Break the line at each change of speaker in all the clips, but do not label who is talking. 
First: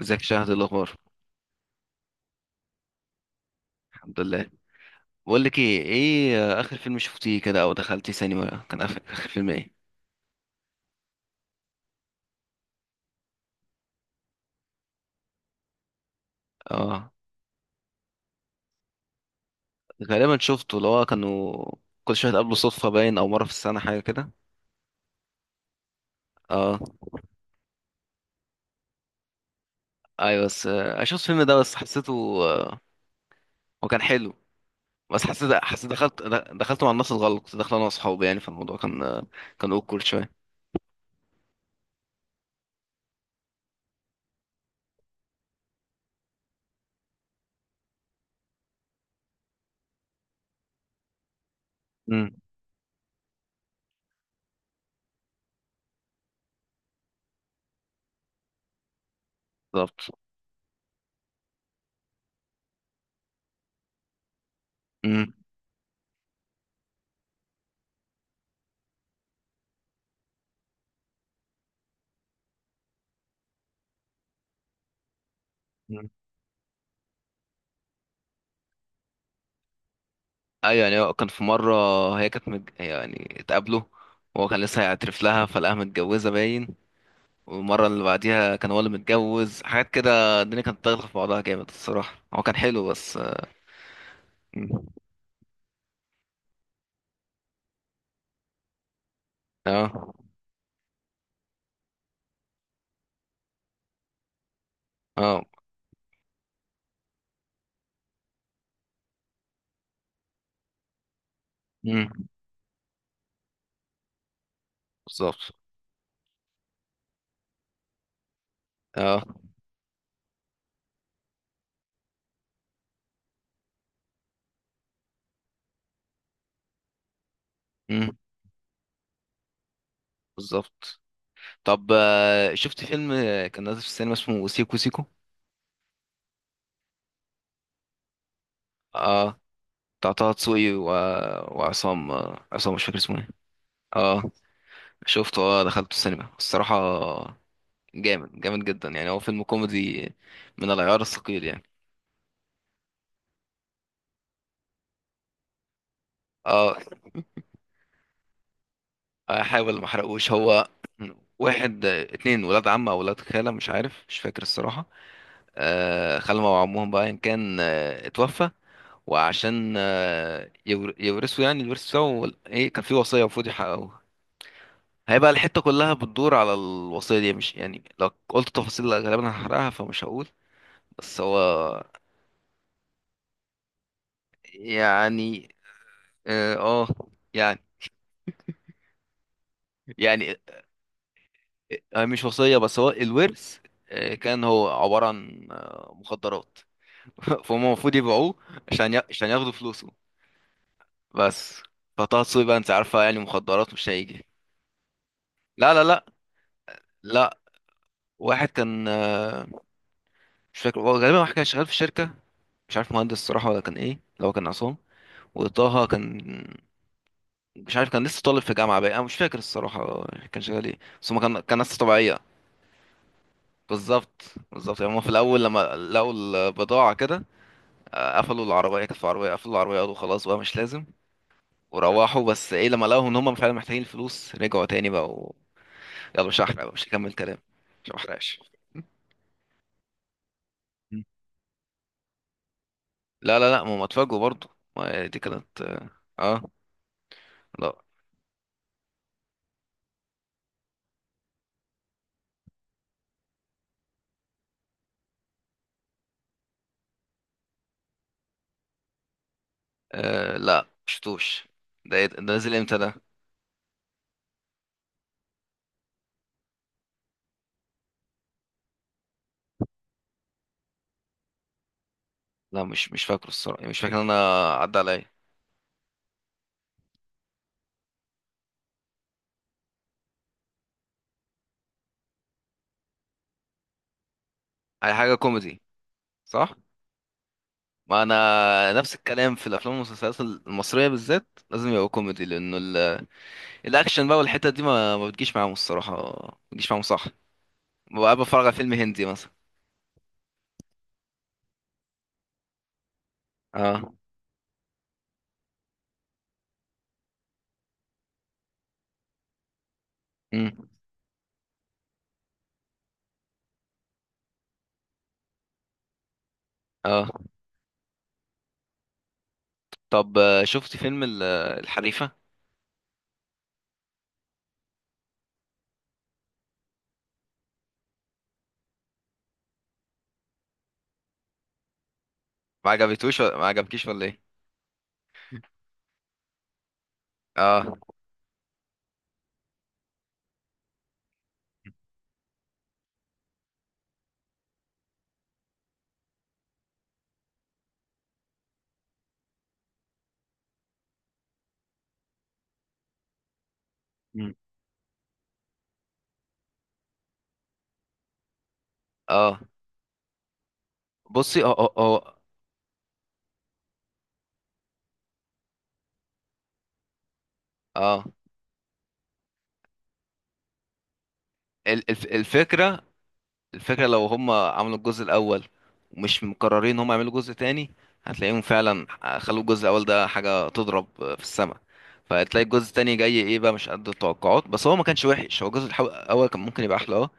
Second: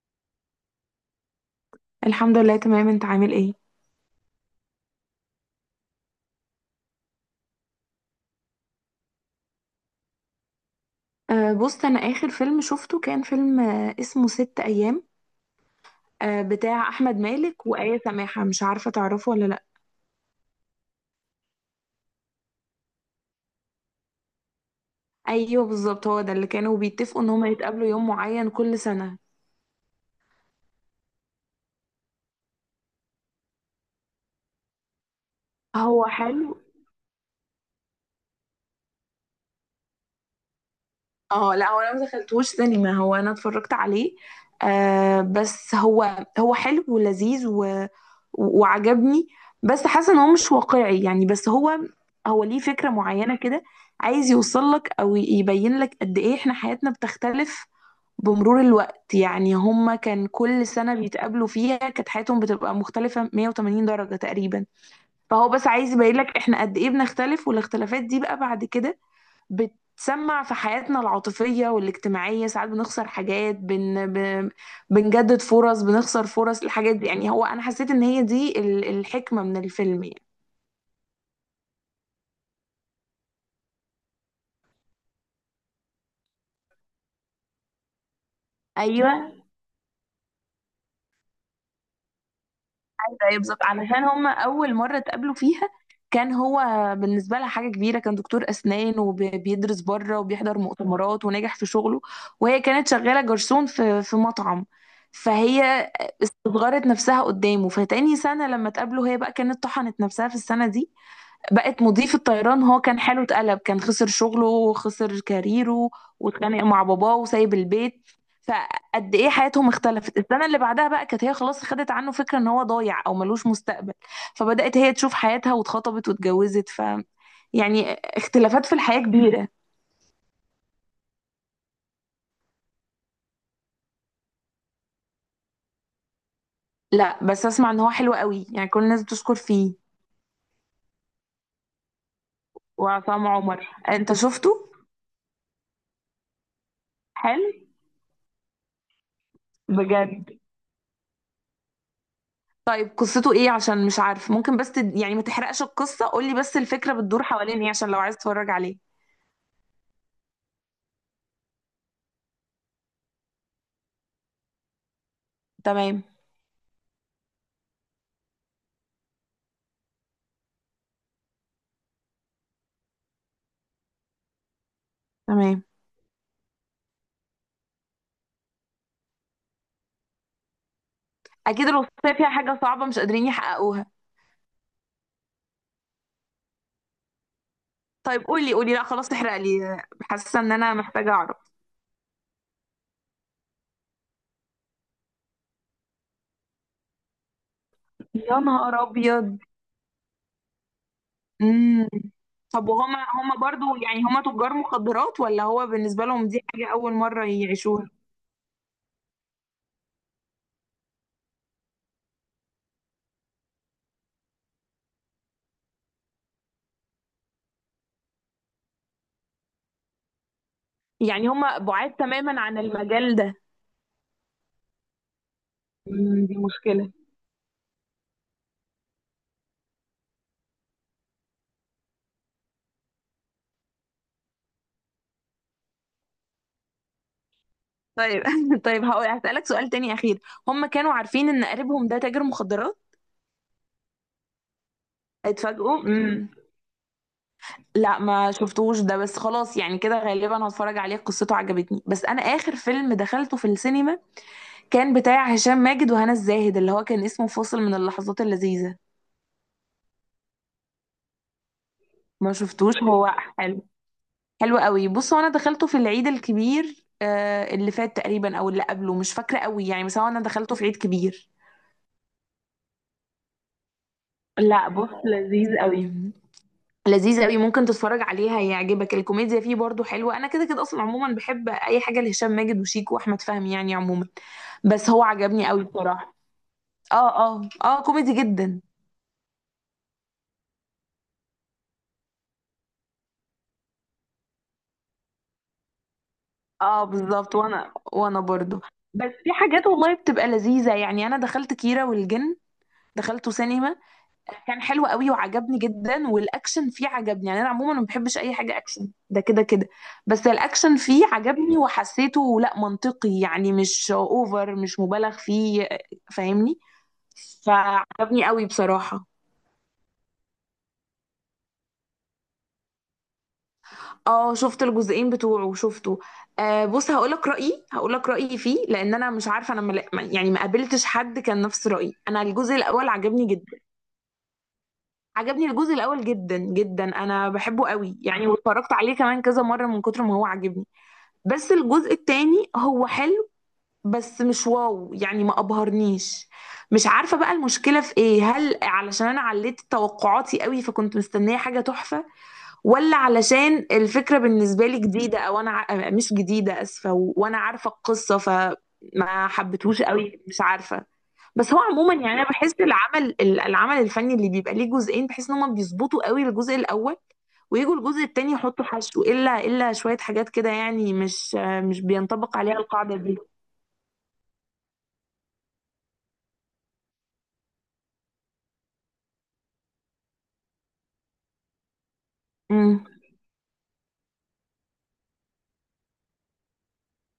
ازيك يا شهد؟ إيه الاخبار؟
الحمد لله، تمام. انت عامل ايه؟
الحمد لله. بقول لك ايه، اخر فيلم شفتيه كده او دخلتي سينما، كان آخر فيلم ايه؟
بص، انا اخر فيلم شفته كان فيلم اسمه ست ايام. بتاع
اه،
احمد مالك وآية سماحة. مش عارفة تعرفه ولا لا؟
غالبا شفته، اللي هو كانوا كل شويه قبله صدفه باين، او مره في السنه حاجه كده.
ايوه، بالظبط. هو ده اللي
اه
كانوا بيتفقوا ان هما يتقابلوا يوم معين كل سنة.
ايوه، بس آه، شفت الفيلم ده بس حسيته، آه، هو كان حلو، بس حسيت
هو
دخلت،
حلو.
دخلته مع الناس الغلط، كنت داخل انا واصحابي، يعني فالموضوع كان كان اوكل شويه.
اه، لا، هو انا ما دخلتوش سينما، هو انا اتفرجت عليه. بس هو حلو ولذيذ و... وعجبني. بس حاسه ان هو مش واقعي، يعني. بس هو
امم،
هو ليه فكره معينه كده، عايز يوصل لك او يبين لك قد ايه احنا حياتنا بتختلف بمرور الوقت. يعني هما
بالظبط.
كان كل سنه بيتقابلوا فيها كانت حياتهم بتبقى مختلفه 180 درجه تقريبا.
امم.
فهو بس عايز يبين لك احنا قد ايه بنختلف، والاختلافات دي بقى بعد كده بتسمع في حياتنا العاطفية والاجتماعية. ساعات بنخسر حاجات، بنجدد فرص، بنخسر فرص. الحاجات دي يعني، هو أنا حسيت إن هي دي الحكمة من الفيلم يعني.
ايوه، يعني هو كان في مره، يعني اتقابلوا وهو كان لسه هيعترف لها فلقاها متجوزه باين، والمره اللي بعديها كان هو اللي
ايوه،
متجوز، حاجات كده الدنيا كانت داخله في بعضها جامد الصراحه، هو كان حلو بس.
أيوة، بالظبط. علشان هما اول
مم.
مره اتقابلوا فيها كان هو بالنسبه لها حاجه كبيره، كان دكتور اسنان وبيدرس
اه.
بره وبيحضر مؤتمرات ونجح في شغله. وهي كانت شغاله جرسون في مطعم.
اه.
فهي استصغرت نفسها قدامه. فتاني سنه لما اتقابلوا، هي بقى كانت طحنت نفسها في السنه دي، بقت
مم.
مضيف الطيران. هو كان حاله اتقلب، كان خسر شغله وخسر
بالظبط.
كاريره، واتخانق مع باباه وسايب البيت. فقد
اه.
ايه حياتهم اختلفت. السنه اللي بعدها بقى كانت هي خلاص خدت عنه فكره ان هو ضايع او ملوش مستقبل، فبدات هي تشوف حياتها واتخطبت واتجوزت يعني
مم.
اختلافات في الحياه كبيره.
بالظبط. طب، شفت فيلم كان نازل في السينما اسمه سيكو سيكو؟
لا، بس اسمع ان هو حلو قوي، يعني كل الناس بتشكر
اه،
فيه.
بتاع طه دسوقي و... وعصام، عصام مش فاكر اسمه
وعصام
ايه.
عمر، انت
اه،
شفته؟
شفته، اه دخلته السينما الصراحه،
حلو،
جامد جامد جدا. يعني هو فيلم كوميدي
بجد؟
من العيار الثقيل يعني.
طيب، قصته ايه؟ عشان مش عارف، ممكن بس يعني ما تحرقش القصة، قولي بس
اه،
الفكرة بتدور حوالين ايه عشان لو عايز تتفرج عليه.
احاول ما احرقوش. هو اتنين ولاد عم او ولاد خالة، مش عارف مش فاكر الصراحة،
تمام،
آه خالهم او عمهم بقى ان كان اتوفى، وعشان يورثوا يعني الورث بتاعه، ايه كان في وصية المفروض يحققوها، هيبقى الحتة
تمام.
كلها بتدور على الوصية دي، مش يعني لو قلت تفاصيل غالبا هحرقها فمش هقول. بس هو،
اكيد الوصية فيها حاجة صعبة مش قادرين يحققوها.
يعني اه آه، يعني
طيب، قولي قولي، لا خلاص تحرق لي،
يعني
حاسة ان انا محتاجة اعرف.
يعني مش وصية، بس هو الورث كان هو عبارة عن مخدرات. فهم المفروض يبيعوه
يا نهار
عشان
ابيض!
ياخدوا فلوسه بس.
امم.
فطه دسوقي بقى
طب،
انت عارفة،
وهما
يعني
هما
مخدرات
برضو،
مش
يعني هما
هيجي.
تجار مخدرات ولا هو
لا،
بالنسبة لهم دي حاجة اول مرة
لا.
يعيشوها؟
واحد كان مش فاكر، هو غالبا واحد كان شغال في شركة، مش عارف مهندس الصراحة ولا كان ايه، لو كان عصام. وطه كان مش عارف، كان لسه طالب في جامعة بقى، انا مش فاكر الصراحة كان شغال ايه، بس هما
يعني
كان
هما
ناس
بعاد
طبيعية.
تماما عن المجال ده.
بالظبط. بالظبط، يعني هما في الأول لما لقوا
دي مشكلة.
البضاعة كده، قفلوا العربية، كانت عربية قفلوا العربية قالوا خلاص بقى مش لازم، وروحوا. بس ايه، لما لقوا ان هم فعلا محتاجين الفلوس رجعوا تاني بقى و... يلا مش هحرق بقى، مش هكمل كلام، مش
طيب
هحرقش.
طيب، هسألك سؤال تاني أخير. هم كانوا
مم.
عارفين إن قريبهم ده تاجر مخدرات؟
لا، ما هم اتفاجئوا برضه، ما دي كانت
اتفاجئوا،
اه،
امم.
آه، لا.
لا، ما شفتوش ده، بس خلاص يعني كده غالبا هتفرج عليه، قصته عجبتني. بس أنا آخر فيلم دخلته في السينما كان بتاع هشام ماجد وهنا الزاهد، اللي هو كان اسمه فاصل من اللحظات اللذيذة.
آه لا مشفتوش، ده إيه ده؟ ده
ما
نزل
شفتوش.
امتى ده؟
هو حلو، حلو قوي. بص هو أنا دخلته في العيد الكبير اللي فات تقريبا أو اللي قبله، مش فاكرة قوي يعني، بس هو أنا دخلته في عيد كبير.
لا، مش فاكره الصراحة، يعني مش فاكر ان انا
لا
عدى
بص،
عليا.
لذيذ قوي، لذيذ قوي. ممكن تتفرج عليها، يعجبك. الكوميديا فيه برضو حلوة. انا كده كده اصلا، عموما بحب اي حاجة لهشام ماجد وشيكو واحمد فهمي، يعني عموما. بس
اي
هو
حاجة
عجبني
كوميدي،
قوي بصراحة.
صح.
اه، اه، اه،
ما
كوميدي جدا.
انا نفس الكلام في الافلام والمسلسلات المصرية، بالذات لازم يبقى كوميدي، لانه الاكشن بقى والحتة دي ما بتجيش معاهم الصراحة، ما بتجيش معاهم،
اه
صح.
بالظبط، وانا
ببقى
وانا
بتفرج على
برضو.
فيلم هندي
بس
مثلا.
في حاجات والله بتبقى لذيذة، يعني انا دخلت كيرة والجن، دخلته سينما.
اه.
كان حلو قوي وعجبني جدا، والاكشن فيه عجبني، يعني انا عموما ما بحبش اي حاجه اكشن، ده كده كده. بس
امم.
الاكشن فيه عجبني وحسيته، لا، منطقي، يعني مش اوفر، مش مبالغ فيه. فاهمني؟
اه.
فعجبني قوي بصراحه.
طب، شفت فيلم الحريفة؟
اه شفت الجزئين بتوعه، شفته. بص، هقولك رأيي فيه. لأن أنا مش عارفة، أنا يعني ما قابلتش حد كان نفس رأيي. أنا الجزء
ما
الأول
عجبتوش
عجبني
ولا ما
جدا.
عجبكيش ولا ايه؟
عجبني الجزء الأول جدا جدا، أنا بحبه
اه.
قوي يعني، واتفرجت عليه كمان كذا مرة من كتر ما هو عجبني. بس الجزء التاني هو حلو، بس مش واو، يعني ما ابهرنيش. مش عارفة بقى المشكلة في ايه. هل علشان انا عليت توقعاتي قوي فكنت مستنية حاجة تحفة، ولا علشان الفكرة
مم.
بالنسبة لي جديدة، او انا مش جديدة، اسفة، و- وانا عارفة القصة فما
اه.
حبيتهوش قوي، مش عارفة.
بصي، اه
بس هو
اه
عموما يعني،
اه
انا بحس العمل العمل الفني اللي بيبقى ليه جزئين، بحس ان هما بيظبطوا قوي الجزء الاول، ويجوا
آه.
الجزء التاني يحطوا حشو، الا شويه حاجات كده، يعني مش بينطبق عليها
الفكرة،
القاعده دي.
الفكرة لو هم عملوا الجزء الأول، ومش مقررين هم يعملوا جزء تاني، هتلاقيهم فعلا خلوا الجزء الأول ده حاجة تضرب في السماء، فهتلاقي الجزء
امم.
التاني جاي ايه بقى، مش قد التوقعات. بس هو ما كانش وحش، هو الجزء الأول كان ممكن يبقى أحلى، اه.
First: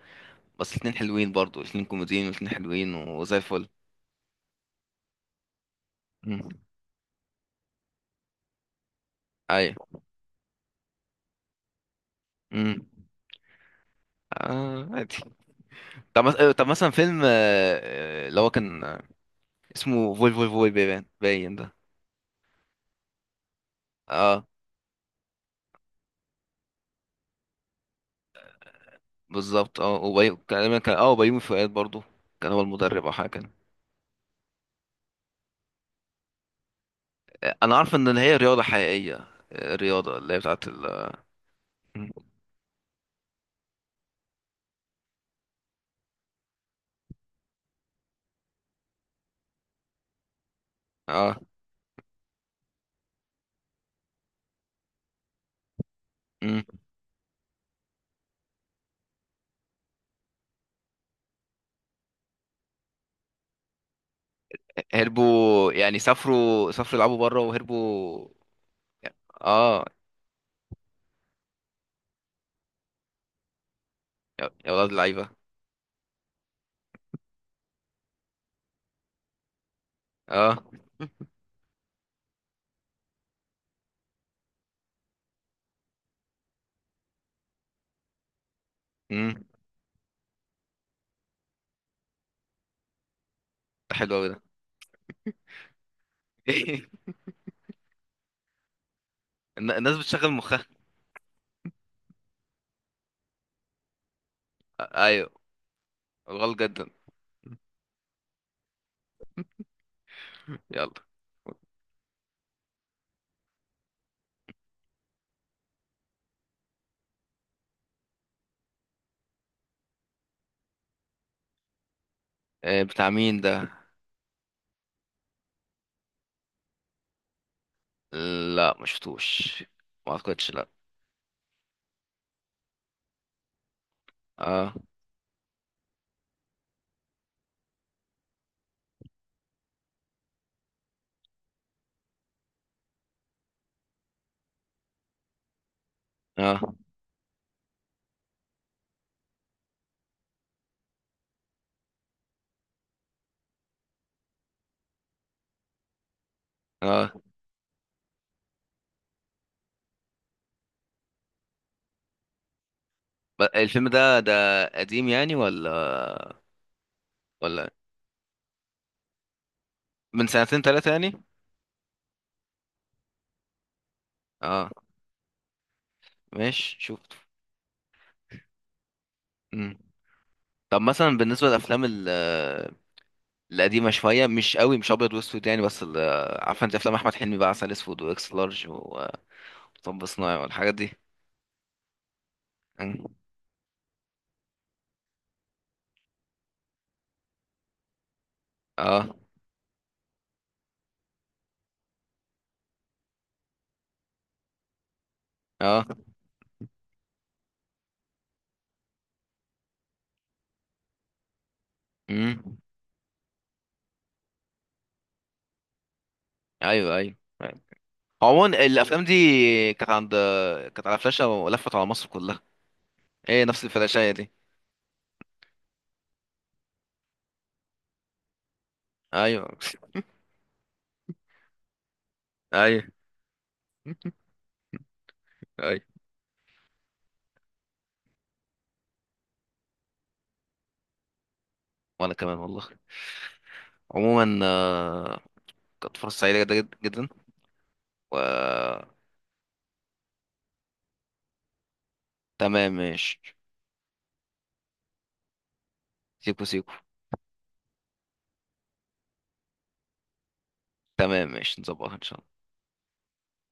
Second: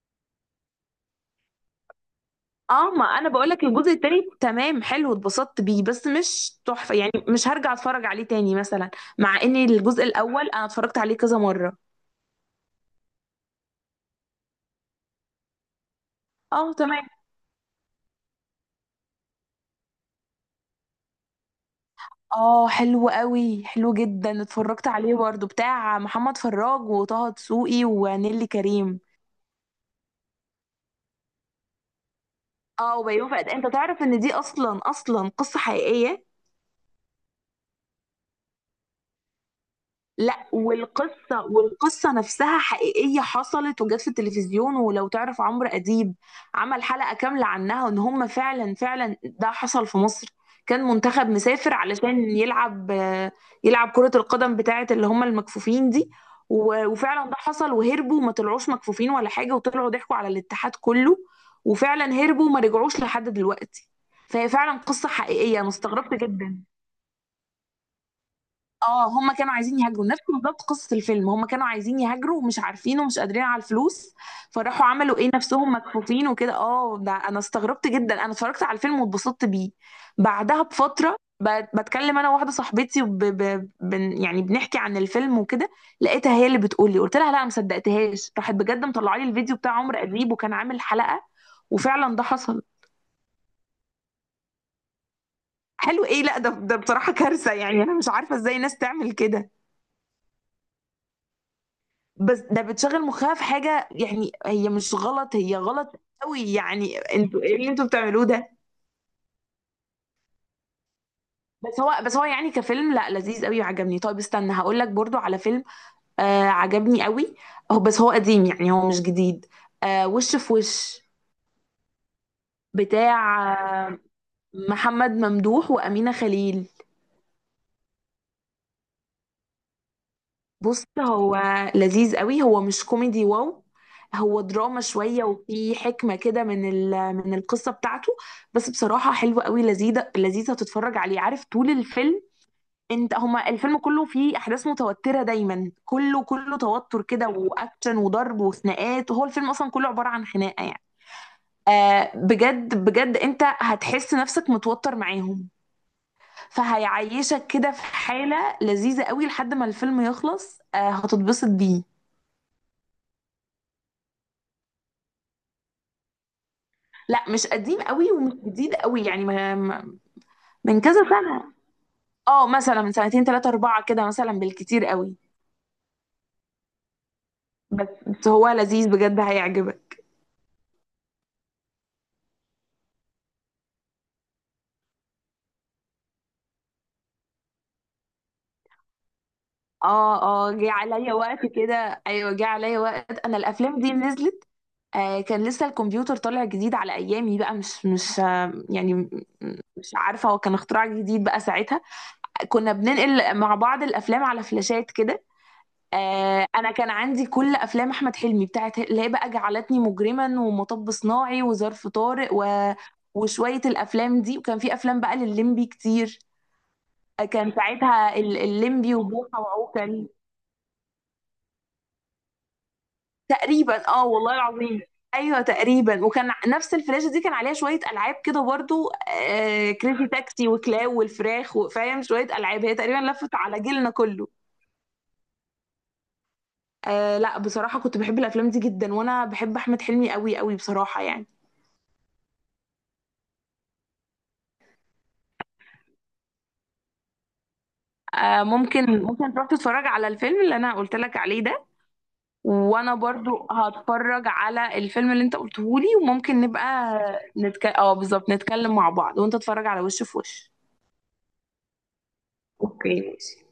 بس الاتنين حلوين برضو، الاتنين كوميديين والاتنين
اه،
حلوين
ما انا
وزي
بقول لك
الفل.
الجزء التاني تمام، حلو، اتبسطت بيه بس
مم.
مش تحفه، يعني مش هرجع اتفرج عليه تاني مثلا. مع ان
أيوة.
الجزء الاول انا اتفرجت عليه كذا مره.
مم. آه عادي. طب، طب
اه،
مثلا
تمام.
فيلم اللي هو كان اسمه فول فول فول باين باين ده.
اه، حلو قوي، حلو جدا،
اه،
اتفرجت عليه برضو، بتاع محمد فراج وطه دسوقي ونيلي كريم.
بالظبط. اه وبيومي اه وبيومي فؤاد برضو، كان هو
اه،
المدرب او حاجه
وبيومي
كان.
فؤاد. انت تعرف ان دي اصلا اصلا قصة حقيقية؟
انا عارف ان هي رياضه حقيقيه، الرياضه اللي هي
لا،
بتاعت ال.
والقصة
مم.
والقصة نفسها حقيقية، حصلت وجت في التلفزيون. ولو تعرف عمرو أديب، عمل حلقة كاملة عنها، وإن هم فعلا فعلا ده حصل في مصر. كان منتخب
اه.
مسافر علشان يلعب كرة القدم بتاعة اللي هم المكفوفين دي.
مم.
و- وفعلا ده حصل، وهربوا وما طلعوش مكفوفين ولا حاجة، وطلعوا ضحكوا على الاتحاد كله. وفعلا هربوا وما رجعوش لحد دلوقتي. فهي فعلا قصة حقيقية، أنا
هربوا يعني
استغربت جدا.
سافروا، سافروا يلعبوا بره وهربوا.
اه، هما كانوا عايزين
اه،
يهاجروا، نفس بالظبط قصة الفيلم. هما كانوا عايزين يهاجروا ومش عارفين ومش قادرين على الفلوس،
يا
فراحوا
ولاد
عملوا
اللعيبه.
ايه، نفسهم مكفوفين وكده. اه ده انا استغربت جدا. انا اتفرجت على الفيلم واتبسطت بيه. بعدها
اه.
بفترة، بتكلم انا وواحدة صاحبتي، يعني بنحكي عن الفيلم وكده. لقيتها هي اللي بتقول لي، قلت لها لا، ما صدقتهاش، راحت بجد مطلعه لي
امم.
الفيديو بتاع عمرو اديب وكان عامل حلقة. وفعلا ده حصل.
ده حلو قوي ده.
حلو ايه؟ لا ده بصراحة كارثة، يعني انا مش عارفة ازاي ناس تعمل كده.
الناس بتشغل مخها.
بس ده بتشغل مخها في حاجة، يعني هي مش
ايوه،
غلط، هي غلط قوي،
غلط جدا.
يعني انتوا ايه اللي انتوا بتعملوه ده؟
يلا.
بس هو يعني كفيلم، لا، لذيذ قوي وعجبني. طيب استنى، هقول لك برضو على فيلم عجبني قوي. بس هو قديم، يعني هو مش جديد. وش في وش.
بتاع مين
بتاع
ده؟
آه، محمد ممدوح وأمينة خليل.
لا ما شفتوش، ما اعتقدش، لا.
بص، هو لذيذ قوي، هو مش كوميدي واو، هو
اه
دراما شوية وفي حكمة كده من القصة بتاعته. بس بصراحة، حلوة قوي، لذيذة لذيذة تتفرج عليه، عارف؟ طول الفيلم انت، هما الفيلم كله فيه احداث متوترة دايما، كله كله
اه
توتر كده، واكشن وضرب وخناقات، وهو الفيلم اصلا كله عبارة عن خناقة يعني. بجد بجد انت هتحس نفسك متوتر معاهم،
اه
فهيعيشك كده في حالة لذيذة قوي لحد ما الفيلم يخلص، هتتبسط بيه.
الفيلم ده ده قديم يعني ولا؟
لا مش
ولا
قديم قوي ومش جديد قوي، يعني
من سنتين
من
ثلاثة
كذا
يعني؟
سنة. اه، مثلا من سنتين ثلاثة أربعة كده، مثلا
اه
بالكتير قوي.
ماشي، شفته.
بس هو لذيذ بجد،
مم.
هيعجبك.
طب مثلا بالنسبة القديمة شوية، مش قوي مش أبيض وأسود يعني، عارفة أنت أفلام أحمد حلمي بقى، عسل أسود وإكس لارج ومطب
اه،
صناعي
اه، جه
والحاجات دي.
عليا وقت كده، ايوه جه عليا
مم.
وقت انا الافلام دي نزلت. كان لسه الكمبيوتر طالع جديد على ايامي بقى، مش مش آه يعني
اه.
مش عارفه هو كان اختراع جديد بقى ساعتها. كنا بننقل مع بعض الافلام على فلاشات كده.
اه.
انا كان عندي كل افلام احمد حلمي بتاعت اللي هي بقى جعلتني مجرما، ومطب صناعي، وظرف طارق،
مم.
و... وشويه الافلام دي. وكان في افلام بقى لللمبي كتير.
أيوه أيوه.
كان
أيوة.
ساعتها
عموما
اللمبي
الأفلام
وبوحه
دي كانت
وعوكل.
عند، كانت على فلاشة ولفت على مصر كلها. ايه، نفس
تقريبا اه،
الفلاشاية دي؟
والله العظيم. ايوه تقريبا، وكان نفس الفلاشه دي كان عليها شويه العاب كده برضو.
أيوه.
كريزي تاكسي وكلاو والفراخ وفاهم، شويه العاب هي
أيوه.
تقريبا لفت على جيلنا كله.
أيوه.
لا بصراحه كنت بحب الافلام دي جدا، وانا بحب احمد حلمي قوي قوي بصراحه يعني.
وأنا كمان والله. عموما كانت فرصة سعيدة جدا جدا جدا. و
ممكن تروح تتفرج على الفيلم اللي انا قلت لك عليه ده.
تمام،
وانا
ماشي.
برضو هتفرج على الفيلم اللي انت قلته لي، وممكن
سيكو سيكو.
نبقى نتك... اه بالظبط نتكلم مع بعض وانت تتفرج على وش في وش.
تمام ماشي، نظبطها إن شاء الله.
اوكي ماشي.